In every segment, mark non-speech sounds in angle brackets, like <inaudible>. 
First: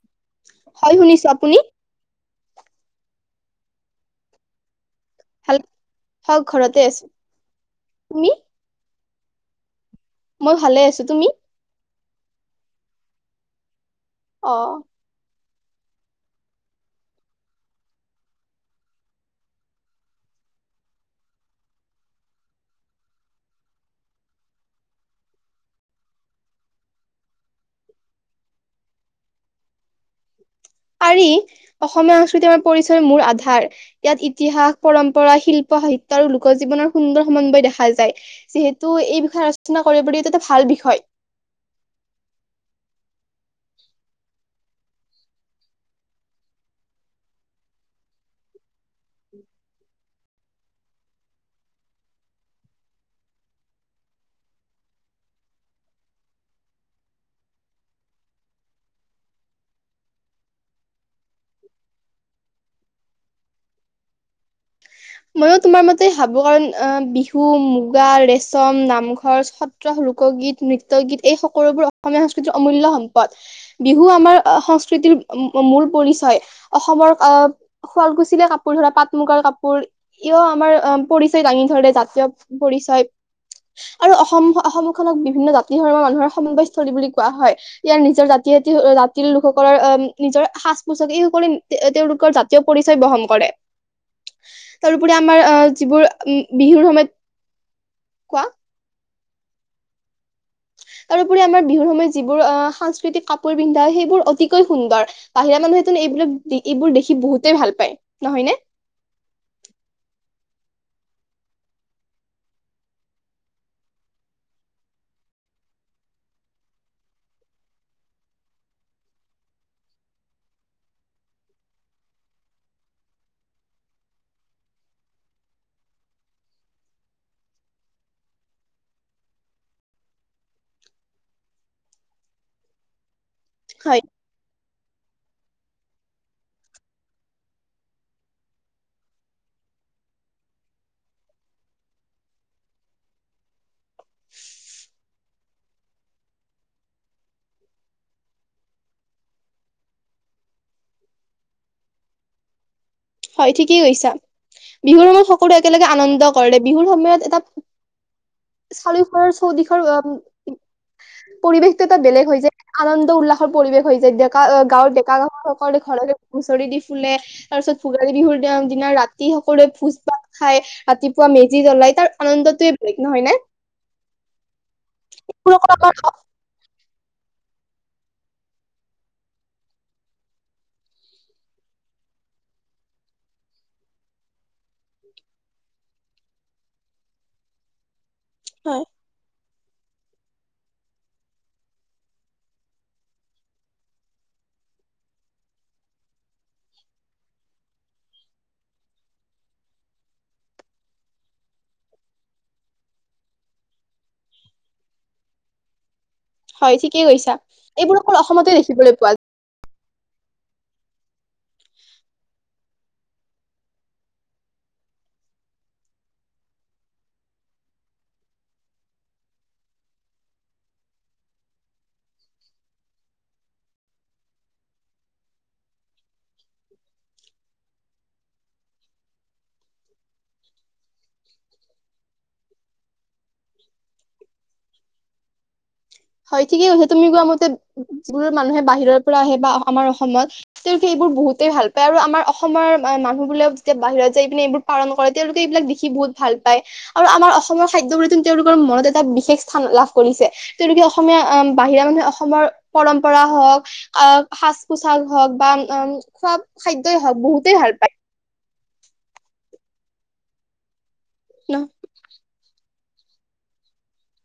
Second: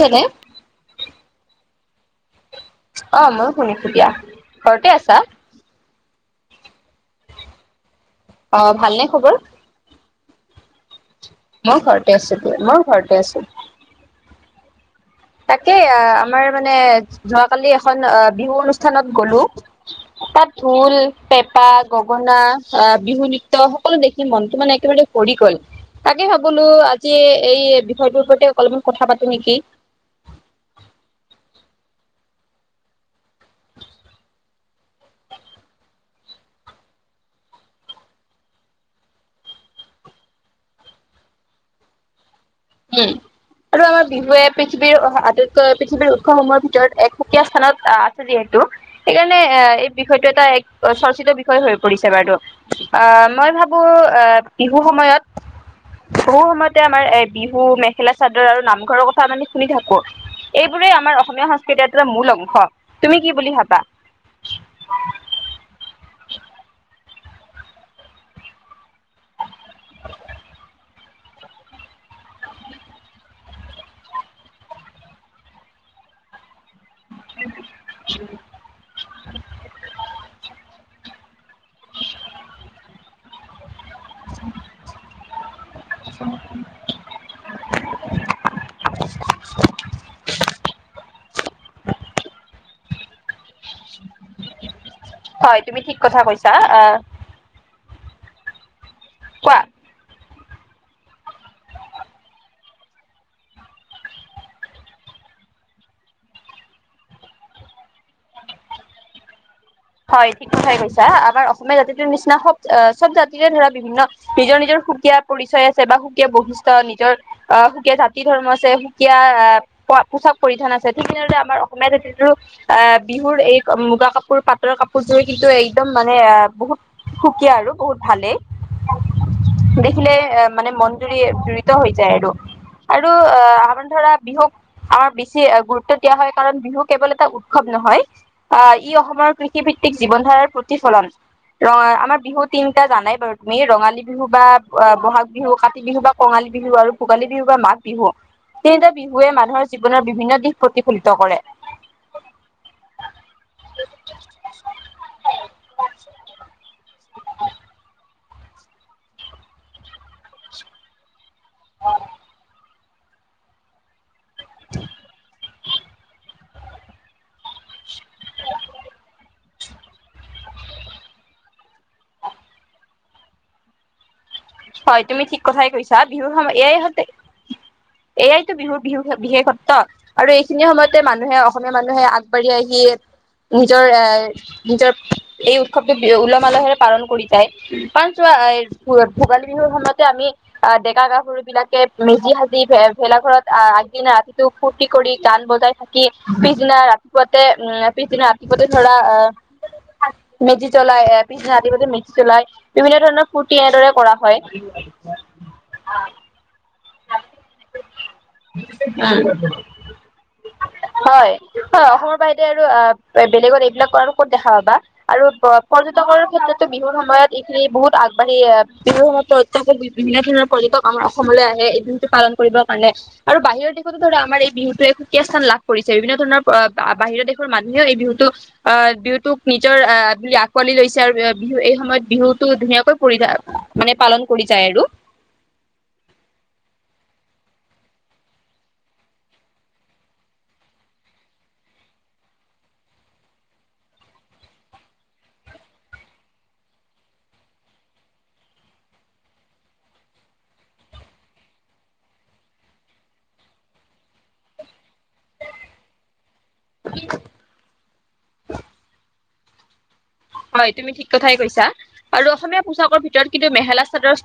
ছেনে হয় শুনিছো আপুনি। অঁ, ময়ো শুনিছো দিয়া ঘৰতে আছা? হঁ, ঘৰতে আছো। তুমি অঁ ভালে ন? খবৰ। মই ভালে আছো তুমি? মোৰ ঘৰতে আছো দিয় মই ঘৰতে আছো। অঁ। তাকে আহ আমাৰ মানে যোৱাকালি এখন আহ বিহু অনুষ্ঠানত গলো তাত ঢোল, পেপা, গগনা আহ বিহু নৃত্য সকলো দেখি মনটো মানে একেবাৰে ভৰি গল। তাকে ভাবিলো আজি এই বিষয়টোৰ ওপতে অলপমান কথা পাতো নেকি। পাৰি অসমীয়া সংস্কৃতি আমাৰ পৰিচয়ৰ মূল আধাৰ ইয়াত ইতিহাস পৰম্পৰা শিল্প সাহিত্য আৰু লোকজীৱনৰ সুন্দৰ সমন্বয় দেখা যায় যিহেতু এই বিষয়ে আলোচনা কৰিব এইটো এটা ভাল বিষয়। উম আৰু আমাৰ বিহুৱে পৃথিৱীৰ আটাইতকৈ পৃথিৱীৰ উৎসৱসমূহৰ ভিতৰত একসুকীয়া স্থানত আহ আছে যিহেতু। সেইকাৰণে আহ এই। বিষয়টো এটা এক চৰ্চিত বিষয় হৈ পৰিছে বাৰু অ মই ভাবো আহ বিহু সময়ত বিহু সময়তে আমাৰ এ। বিহু মেখেলা চাদৰ আৰু নামঘৰৰ কথা মানি শুনি থাকো, এইবোৰেই আমাৰ অসমীয়া সংস্কৃতিৰ এটা মূল অংশ তুমি কি বুলি ভাবা। ময়ো তোমাৰ মতে ভাবো কাৰ অ বিহু মুগা ৰেচম নাম। ৰ সত্ৰ লোকগীত নৃত্য। গীত এই সকলোবোৰ অসমীয়া সংস্কৃতিৰ অমূল্য সম্পদ বিহু আমাৰ সংস্কৃতিৰ মূল পৰিচয়। অসমৰ শুৱালকুছলীয়া কাপোৰ ধৰা পাট মুগাৰ কাপোৰ। আমাৰ পৰিচয় দাঙি ধৰে জাতীয় পৰিচয়। আৰু অসম আহ অসম খনক বিবি। ই তা <unintelligible> জাতি ধৰ্মৰ মানুহৰ সমবয়স্থলী বুলি কোৱা হয় ইয়াৰ নিজৰ জাতিতি জাতিৰ লোকসকলৰ আহম নিজৰ। সাজ পোছাক এইসকলে তেওঁলোকৰ জাতীয় পৰিচয় বহন কৰে। তাৰোওপৰি আমাৰ হয় তুমি ঠিক যিবোৰ কথা কৈছা বিহুৰ আহ সময়ত কোৱা। কোৱা। তাৰওপৰি আমাৰ বিহুৰ সময়ত যিবোৰ আহ সাংস্কৃতিক কাপোৰ পিন্ধা সেইবোৰ অতিকৈ সুন্দৰ বাহিৰা মানুহবোৰ এইবিলাক এইবোৰ দেখি বহুতেই ভাল পায় নহয়নে? হয় ঠিক কথাই কৈছা আমাৰ অসমীয়া জাতিটোৰ নিচিনা সব চব জাতিৰে ধৰা বিভিন্ন নিজৰ নিজৰ সুকীয়া পৰিচয় আছে বা সুকীয়া বৈশিষ্ট্য নিজৰ আহ সুকীয়া জাতি ধৰ্ম আছে সুকীয়া আহ প পোচাক পৰিধান আছে ঠিক তেনেদৰে আমাৰ অসমীয়া জাতিটোৰো আহ বিহুৰ এই মুগা কাপোৰ প। ৰ কাপোৰযোৰ কিন্তু একদম মানে বহুত সুকীয়া আৰু বহুত ভালেই দেখিলে এ মানে মন জুৰি জুৰিত হৈ যায় আৰু আৰু। অ আমাৰ হয় ধৰা বিহুক আমাৰ। বে গুৰুত্ব দিয়া হয় কাৰণ বিহু কেৱল এটা উৎসৱ নহয় আহ ই অসমৰ। কৃষিভিত্তিক জীৱন ধাৰাৰ প্ৰতিফলন ৰ আমাৰ বিহু তিনিটা জানাই বাৰু তুমি ৰঙালী বিহু বা বহাগ বিহু কাতি বিহু বা কঙালী বিহু আৰু ভোগালী বিহু বা মাঘ বিহু তিনিটা বিহুৱে মানুহৰ জীৱনৰ বিভিন্ন দিশ প্ৰতিফলিত কৰে। হয় ঠিক। কৈছা বিহুৰ সময়ত সকলো একেলগে আনন্দ কৰে বিহুৰ সময়ত এটা। চাৰিও ফালৰ চৌদিশৰ পৰিৱেশটো এটা বেলেগ হৈ যায় আনন্দ উল্লাসৰ পৰিৱেশ হৈ যায দিয়ক। কা গাঁওৰ ডেকা গাভৰু সকলো ঘৰলে। হুচৰি দি ফুলে ত। ভোগালী বিহুৰ দিনা ৰাতি হওক। কৰে ভোজ ভাত খাই ৰাতিপুৱা মেজি জ্বলাই তাৰ আনন্দটোয়ে বেলেগ নহয় ন। হয় তুমি ঠিক কথাই কৈছা বিহুৰ সময় এয়াইহঁতে। এয়াইতো বিহুৰ বিু বিশেষত্ব আৰু এইখিনি সময়তে মানুহে অসমীয়া মানুহে আগবাঢ়ি আহি নিজৰ এ নিজৰ এই উৎসৱটো উলহ মালহেৰে পালন কৰি যায়। পাঁচ্ হয় <unintelligible> ভোগালী বিহুৰ সময়তে আমি আহ ডেকা গাভৰু বিলাকে মেজি সাজি ভেলা ঘৰত আহ আগদিনা ৰাতিটো ফূুৰ্তি কৰি গান বজাই থাকি পিছদিনা ৰাতিপুৱাতে পিছদিনা ৰাতিপুৱাতে ধৰা আহ মেজি জ্বলাই আহ পিছদিনা ৰাতিপুৱা মেজি জ্বলাই বিভিন্ন ধৰণৰ ফূুৰ্তি এনেদৰে। কৰা হয়। হয় ঠিকেই কৈছা এইবোৰ অকল অসমতে দেখিবলৈ পোৱা যায়। হয় হয় অসমৰ বাহিদ আৰু আহ বেলেগত এইবিলাক কৰা ক'ত দেখা পাবা আৰু পৰ্যটকৰ ক্ষেত্ৰতো বিহুৰ সময়ত এইখিনি বহুত আগবাঢ়ি আহ বিহুৰ সময়ত পৰ্যটক বিভিন্ন ধৰণৰ পৰ্যটক আমাৰ অসমলৈ আছে। এই বিহুতটো পালন কৰিবৰ কাৰণে আৰু বাহিৰৰ দেশতো ধৰা আমাৰ এই বিহুটোৱে সুকীয়া স্থান লাভ কৰিছে বিভিন্ন ধৰণৰ বাহিৰৰ দেশৰ মানুহে এই বিহুতটো আহ বিহুটোক নিজৰ আহ বুলি আঁকোৱালি লৈছে আৰু বিহু এই সময়ত বিহুতটো ধুনীয়াকৈ পৰিধ মানে পালন কৰি যায় আৰু। হয় ঠিকেই কৈছে তুমি কোৱা মতে যিবোৰ মানুহে বাহিৰৰ পৰা আহে বা আমাৰ অসমত তেওঁলোকে এইবোৰ বহুতেই ভাল পায় আৰু আমাৰ অসমৰ মানুহ বোলে যেতিয়া বাহিৰত যাই পিনে এইবোৰ পালন কৰে তেওঁলোকে এইবিলাক দেখি বহুত ভাল পায় আৰু আমাৰ অসমৰ খাদ্য তেওঁলোকৰ মনত এটা বিশেষ স্থান লাভ কৰিছে। তেওঁলোকে অসমীয়া বাহিৰা মানুহে অসমৰ পৰম্পৰা হওঁক আহ সাজ পোছাক হওঁক বা উ খোৱা। খাদ্যই হওক বহুতেই ভাল পায়। <unintelligible> হয় তুমি ঠিকে, কথাই নহয় কৈছা আৰু অসমীয়া। পোচাকৰ ভিতৰত কিন্তু মেখেলা চাদৰ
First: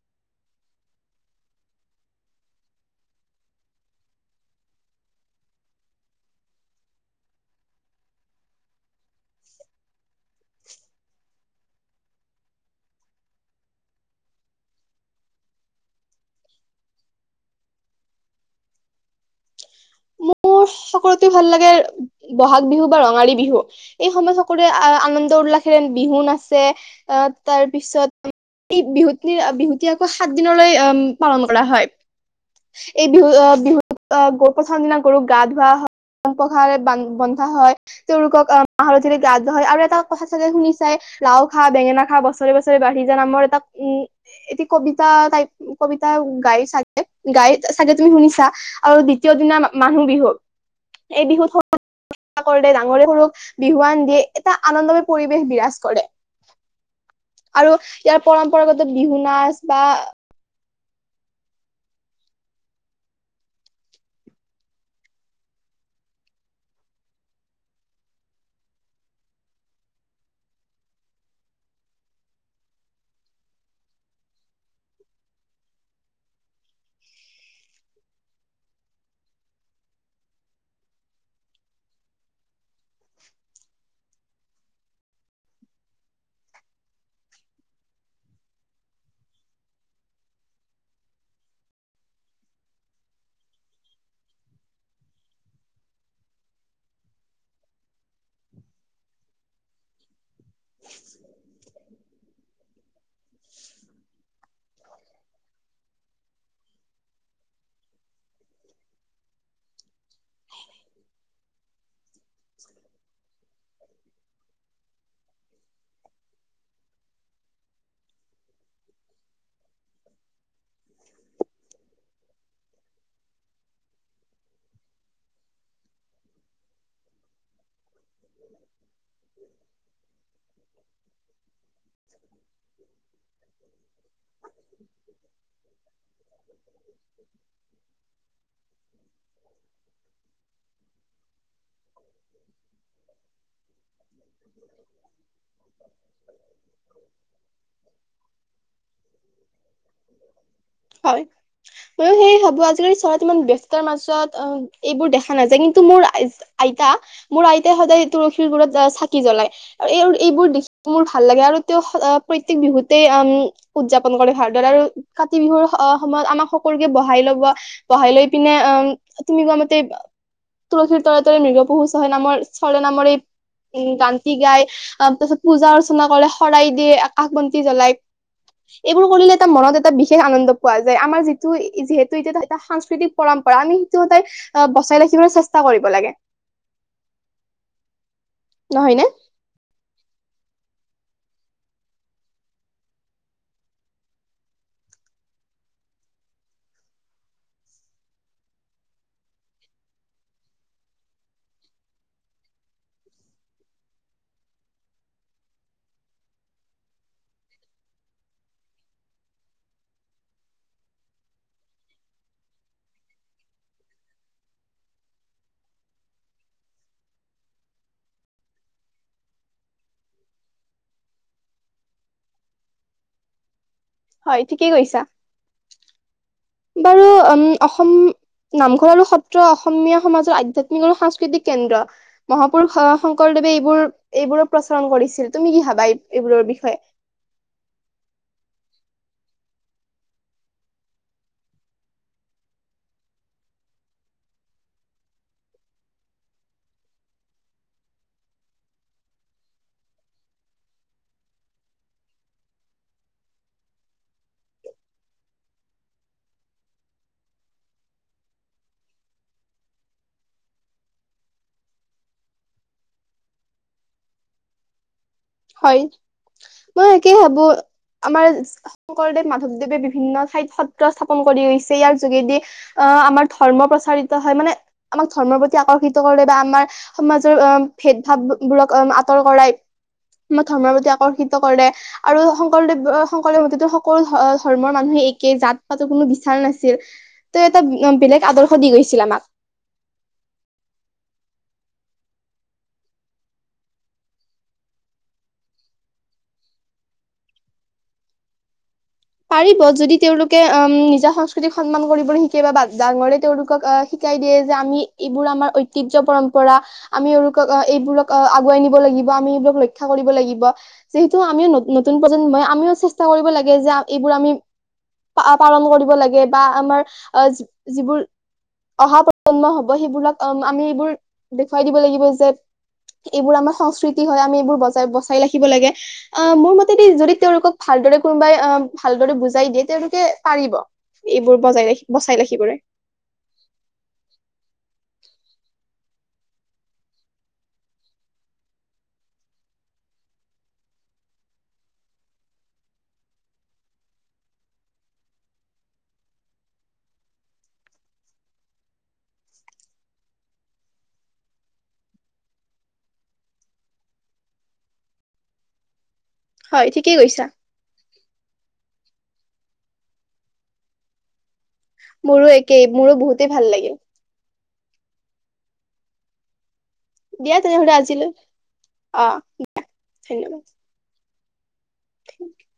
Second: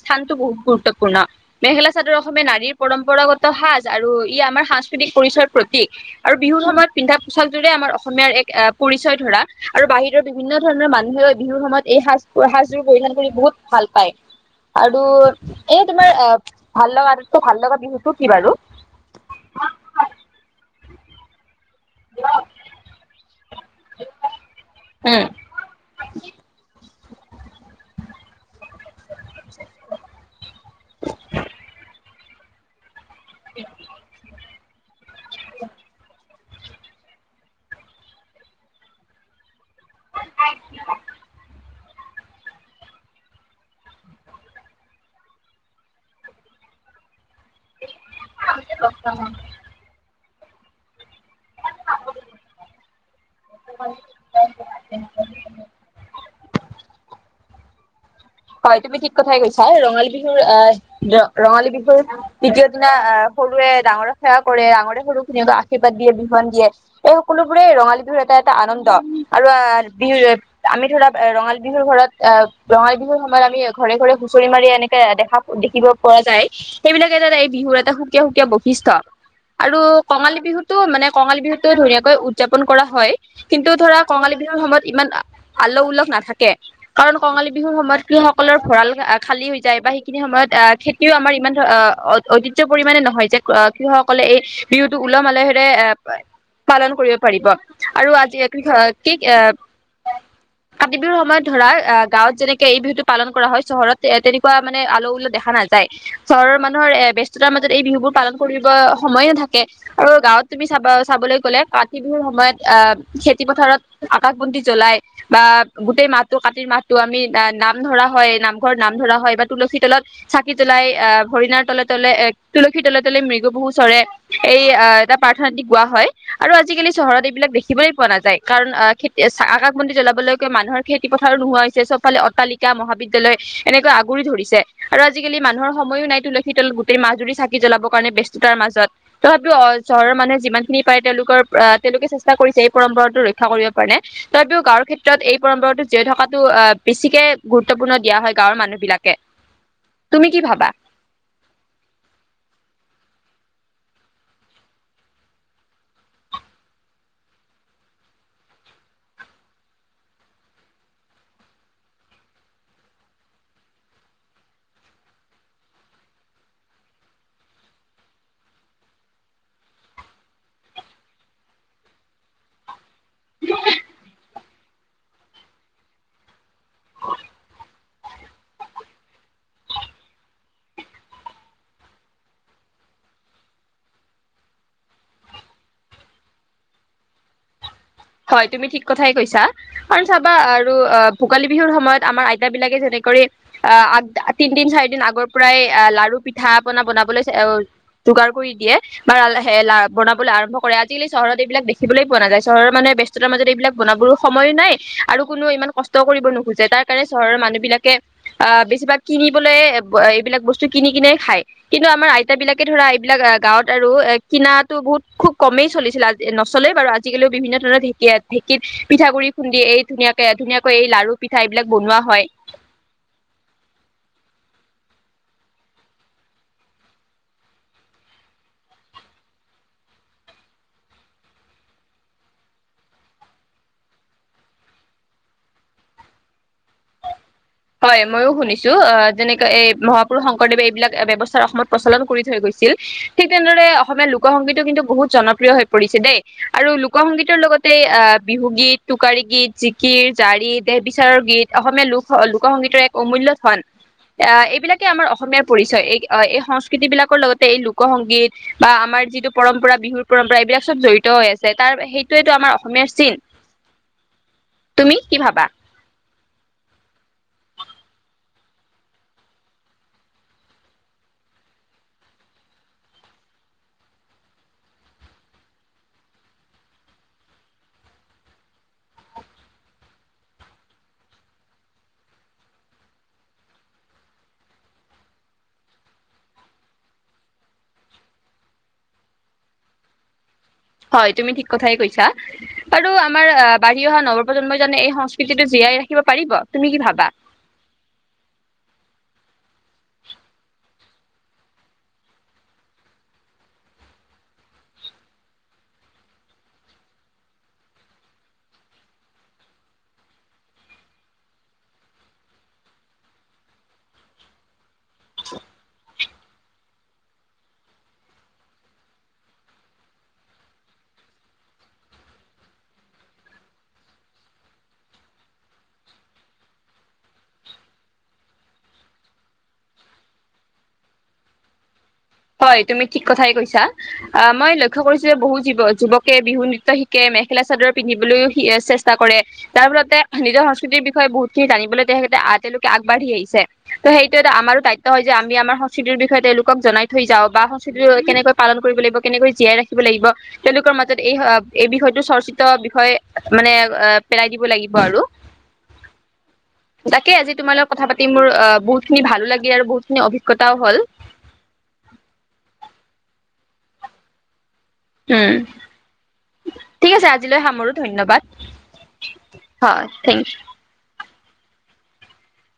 স্থানতো বহুত গুৰুত্বপূৰ্ণ মেখেলা চাদৰ অসমীয়া নাৰীৰ পৰম্পৰাগত সাজ আৰু ই আমাৰ সাংস্কৃতিক পৰিচয়ৰ প্ৰতীক আৰু বিহুৰ সময়ত পিন্ধা পোচাকৰে আমাৰ অসমীয়াৰ এক পৰিচয় ধৰা আৰু বাহিৰত। বিভিন্ন ধৰণৰ মানুহে বিহুৰ সময়ত এই সাজ সাজবোৰ পৰিধান কৰি বহুত ভাল পায় আৰু এ তোমাৰ আহ ভাল লগা আটোকৈ ভাল লগা বিহুতটো কি বাৰু। মোৰ সকলোত ভাল লাগে বহাগ বিহু বা ৰঙালী বিহু, এই সময়ত সকলোৱে আনন্দ উল্লাসেৰে বিহু নাচে। তাত তাৰ পিছত, এই বিহুত-বিহুতি আকৌ সাত দিনলৈ পালন কৰা হয়। উ <unintelligible> এই বিহু-বিহুত গৰু সেই দিনা গৰুক গা ধোৱা হয়, নতুন পঘাৰে বন্ধা হয়, তেওঁলোকক মা-হালধীৰে গা ধোৱা হয়, আৰু এক কথা চাগে শুনি চাই, লাও-খা, বেঙেনা-খা খা বছৰে-বছৰে বাঢ়ি যা, আমাৰ এটা, উম, এটি কবিতা টাইপ কবিতা গাই চাগে গাই চাগে, তুমি শুনিছা উম আৰু দ্বিতীয় দিনা মানুহ বিহু এই বিহুত, সকলোৱে যে ডাঙৰে-সৰুক বিহুৱান দিয়ে, এটা আনন্দময় পৰিৱেশ বিৰাজ কৰে। আৰু ইয়াৰ হয়, পৰম্পৰাগত তুমি ঠিক বিহু কথাই নাচ কৈছা, বা ৰঙালী বিহুৰ আহ ৰঙালী বিহুৰ তৃতীয় দিনা আহ সৰুৱে-ডাঙৰক সেৱা কৰে, ডাঙৰে-সৰুক ধুনীয়াকৈ আশীৰ্বাদ দিয়ে, বিহুৱান দিয়ে, এই সকলোবোৰেই ৰঙালী বিহুৰ এটা-এটা আনন্দ, আৰু আহ বিহু আমি ধৰা ৰঙালী বিহুৰ ঘৰত, আহ ৰঙালী বিহুৰ আমাৰ আমি ঘৰে-ঘৰে হুঁচৰি মাৰি এনেকে দেখা-দেখিব পোৱা যায়, সেইবিলাকে এই বিহুৰ এটা সুকীয়া-সুকীয়া বৈশিষ্ট্য, আৰু কঙালী বিহুতটো মানে কঙালী বিহুতটো ধুনীয়াকৈ উদযাপন কৰা হয়, কিন্তু ধৰা কঙালী বিহুৰ সময়ত ইমান আল্ল-উল্লহ নাথাকে, কাৰণ কঙালী বিহুৰ সময়ত কৃষকসকলৰ ভঁৰাল খালী হৈ যায়, বা সেইখিনি সময়ত আহ খেতিও আমাৰ ইমান ঐতিহ্য পৰিমানে নহয় যে, কৃষকসকলে এই বিহুটো উলহ-মালহেৰে এ পালন কৰিব পাৰিব, আৰু আজি কৃষকি এ কাতি বিহুৰ সময়ত ধৰা, গাঁৱত যেনেকে এই বিহুতটো পালন কৰা হয়, চহৰত তেনেকুৱা মানে আল্ল-উল্লহ দেখা নাযায়, চহৰৰ মানুহৰ ব্যস্ততাৰ মাজত এই বিহুবোৰ পালন কৰিব সময়ে নাথাকে, আৰু গাঁৱত তুমি চাব-চাবলৈ গলে কাতি বিহুৰ সময়ত আহ খেতি-পথাৰত আকাশ বন্তি জলাই বা গোটেই মাহটো কাতিৰ মাহটো আমি নাম ধৰা হয়, নামঘৰত নাম ধৰা হয় বা তুলসী তলত চাকি জ্বলাই, আহ হৰিণাৰ তলে-তলে এ তুলসীৰ তলে-তলে, মৃগ পহু চৰে এই এটা প্ৰাৰ্থনা দি গোৱা হয় আৰু আজিকালি চহৰত এইবিলাক দেখিবলৈ পোৱা নাযায়, কাৰণ আহ খেতি আকাশবন্তি জ্বলাবলৈকে মানুহৰ খেতি-পথাৰো নোহোৱা হৈছে, চব ফালে অট্টালিকা বিদ্যালয়ৰ-মহাবিদ্যালয়, এনেকৈ আগুৰি ধৰিছে, আৰু আজিকালি মানুহৰ সময়ো নাই, তুলসী তল গোটেই মাহজুৰি চাকি জ্বলাব কাৰণে, ব ব্যস্ততাৰ মাজত, তথাপিও চহৰৰ মানুহে যিমানখিনি পাৰে তেওঁলোকৰ আহ তেওঁলোকে চেষ্টা কৰিছে, এই ৰক্ষা কৰিব পাৰে, তথাপিও গাঁৱৰ ক্ষেত্ৰত এই পৰম্পৰাতো জীয়াই থকাটো অ বেছিকে গুৰুত্বপূৰ্ণ দিয়া হয় গাঁৱৰ মানুহ বিলাকে, তুমি কি ভাবা? হয় ব্যস্ত মাজত, অ, এইবোৰ দেখা নাযায়, কিন্তু মোৰ আইতা, মোৰ আইতা সতে সদায় তুলসীৰ গুৰিত এ চাকি জ্বলাই, আৰু এই-এইবোৰ দেখি মোৰ ভাল লাগে, আৰু তেওঁ প্ৰত্যেক বিহুতে মম উদযাপন কৰে, ভাৰতত আৰু কাতি বিহুৰ সময়ত আমাক সকলোকে বহাই লব, বহাই লৈ পিনে অ, তুমি গোৱা মতে তুলসীৰ তলে-তলে মৃগ পহু চৰে নামৰ চৰে নামৰ এই গানতি গাই তাৰ পিছত, পূজা অৰ্চনা কৰে, শৰাই দিয়ে, আকাশ বন্তি জ্বলাই, এইবোৰ কৰিলে এটা মনত এটা বিশেষ আনন্দ পোৱা যায়, আমাৰ যিটো যিহেতু এতিয়া এটা সাংস্কৃতিক পৰম্পৰা, আমি সেইটো সদায় আহ বচাই ৰাখিবলৈ চেষ্টা কৰিব লাগে। হয়, তুমি ঠিক নহয় নে কথাই কৈছা। চাবা আৰু, অ, ভোগালী বিহুৰ সময়ত আমাৰ আইতা বিলাকে যেনেকৰি আহ আগ তিন দিন, চাৰি দিন, আগৰ পৰাই আহ লাৰু-পিঠা, পনা বনাবলৈ যোগাৰ কৰি দিয়ে, বা লে বনাবলৈ আৰম্ভ কৰে আজিকালি চহৰত এইবিলাক দেখিবলৈ পোৱা নাযায়, চহৰৰ মানে ব্যস্ততাৰ মাজত এইবিলাক বনাবলো সময় নাই, আৰু কোনো ইমান কষ্ট কৰিব নোখোজে, তাৰ কাৰণে চহৰৰ মানুহ বিলাকে, আহ বেছিভাগ কিনিবলে এইবিলাক বস্তু কিনি কিনে খাই, কিন্তু আমাৰ আইতা বিলাকে ধৰা এইবিলাক গাঁৱত আৰু কিনাটো বহুত খুব কমেই চলিছিল, আজি নচলেই বাৰু আজিকালি, বিভিন্ন ধৰণৰ ঢেঁকীত পিঠা-গুৰি খুন্দি, এই ধুনীয়াকে- ধুনীয়াকৈ এই লাৰু-পিঠা এইবিলাক বনোৱা হয়। হয় ঠিকেই কৈছা। বাৰু, উম, অসম নামঘৰ আৰু সত্ৰ অসমীয়া সমাজৰ আধ্যাত্মিক আৰু সাংস্কৃতিক কেন্দ্ৰ, মহাপুৰুষ শংকৰদেৱে এইবোৰ-এইবোৰৰ প্ৰচাৰণ কৰিছিল, তুমি কি ভাবা এইবোৰৰ বিষয়ে? হয়, মইয়ো শুনিছোঁ, আহ যেনেকে এই মহাপুৰুষ শংকৰদেৱে এইবিলাক ব্যৱস্থাৰ অসমত প্ৰচলন কৰি থৈ গৈছিল, ঠিক তেনেদৰে অসমীয়া লোকসংগীতো কিন্তু বহুত জনপ্ৰিয় হৈ পৰিছে, দেই আৰু লোক সংংগীতৰ লগতে আহ বিহুগীত, টোকাৰি গীত, জিকিৰ, জাৰি, দেহ বিচাৰৰ গীত, অসমীয়া লোক সংস্কৃতিৰ লোক সংগীতৰ এক অমূল্য ধন, আহ এইবিলাকে আমাৰ অসমীয়াৰ পৰিচয়, এই- এই সংস্কৃতি বিলাকৰ লগতে এই লোক সংংগীত বা আমাৰ যিটো পৰম্পৰা বিহুৰ পৰম্পৰা এইবিলাক চব জড়িত হৈ আছে, তাৰ সেইটোয়েই টো আমাৰ অসমীয়াৰ চিন। তুমি কি ভাবা হয়, মই একেই ভাবো আমাৰ শংকৰদেৱ, মাধৱদেৱে বিভিন্ন ঠাইত সত্ৰ স্থাপন কৰি গৈছে, ইয়াৰ যোগেদি আহ, আমাৰ ধৰ্ম প্ৰচাৰিত হয়, মানে আমাক ধৰ্মৰ প্ৰতি আকৰ্ষিত কৰে বা আমাৰ সমাজৰ ভেদ- -ভাৱ বোৰক আঁতৰ কৰাই। আমাক ধৰ্মৰ প্ৰতি আকৰ্ষিত কৰে আৰু শংকৰদেৱ, শংকৰদেৱ হতেতো সকলো ধৰ্মৰ মানুহে একে জাত পাতো কোনো বিচাৰ নাছিল ত' এটা বেলেগ আদৰ্শ দি গৈছিল আমাক। হয়, তুমি ঠিক কথাই কৈছা আৰু আমাৰ আহ, বাঢ়ি অহা নৱপ্ৰজন্মইজনে এই সংস্কৃতিটো জীয়াই ৰাখিব পাৰিব তুমি কি ভাবা? পাৰিব যদি তেওঁলোকে অম, নিজা সংস্কৃতিক সন্মান কৰিবলে শিকে বা ডাঙৰে তেওঁলোকক আহ, শিকাই দিয়ে যে, আমি এইবোৰ আমাৰ ঐতিহ্যৰ পৰম্পৰা আমি এইলোকক, এইবোৰক আগুৱাই নিব লাগিব আমি এইবোৰক ৰক্ষা কৰিব লাগিব। যিহেতু আমিও নে নতুন প্ৰজন্মই আমিও চেষ্টা কৰিব লাগে যে, এইবোৰ আমি, পালন কৰিব লাগে বা আমাৰ, আহ, যিবোৰ অহা প্ৰজন্ম হব সেইবোৰক আমি এইবোৰ দেখুৱাই দিব লাগিব যে, এইবোৰ আমাৰ সংস্কৃতি হয়। আমি এইবোৰ বজাই, বচাই, ৰাখিব লাগে আহ, মোৰ মতেদি যদি তেওঁলোকক ভালদৰে কোনোবাই আহ, ভালদৰে বুজাই দিয়ে তেওঁলোকে পাৰিব, এইবোৰ বজাই ৰাখিব। হয়, তুমি ঠিক কথাই কৈছা অ' মই লক্ষ্য কৰিছো যে বহু জীব যুৱক, কে বিহু নৃত্য শিকে, মেখেলা চাদৰ পিন্ধিবলৈও চেষ্টা কৰে, তাৰ ফলতে নিজৰ সংস্কৃতিৰ বিষয়ে বহুতখিনি জানিবলৈ তেখেতে আহ, তেওঁলোকে আগবাঢ়ি আহিছে। ত 'সেইটো এটা আমাৰো দায়িত্ব হয় যে আমি আমাৰ সংস্কৃতিৰ বিষয়ে তেওঁলোকক জনাই, থৈ যাও বা সংস্কৃতি কেনেকৈ পালন কৰিব লাগিব, কেনেকৈ জীয়াই ৰাখিব লাগিব, তেওঁলোকৰ মাজত এই এই বিষয়টো চৰ্চিত বিষয়ে মানে, পেলাই দিব লাগিব আৰু। হয় ঠিকেই তাকেই কৈছা আজি তোমাৰ লগত কথা পাতি, পাতি মোৰ আ' বহুত খিনি ভালো লাগে আৰু বহুতখিনি অভিজ্ঞতাও হ'ল। মোৰো একেই, মোৰো বহুতেই ভাল লাগিল। উম, ঠিক আছে দিয়া আজিলৈ সামৰো তেনেহলে আজিলৈ ধন্যবাদ, অ হয়, থেংক ইউ। Thank U.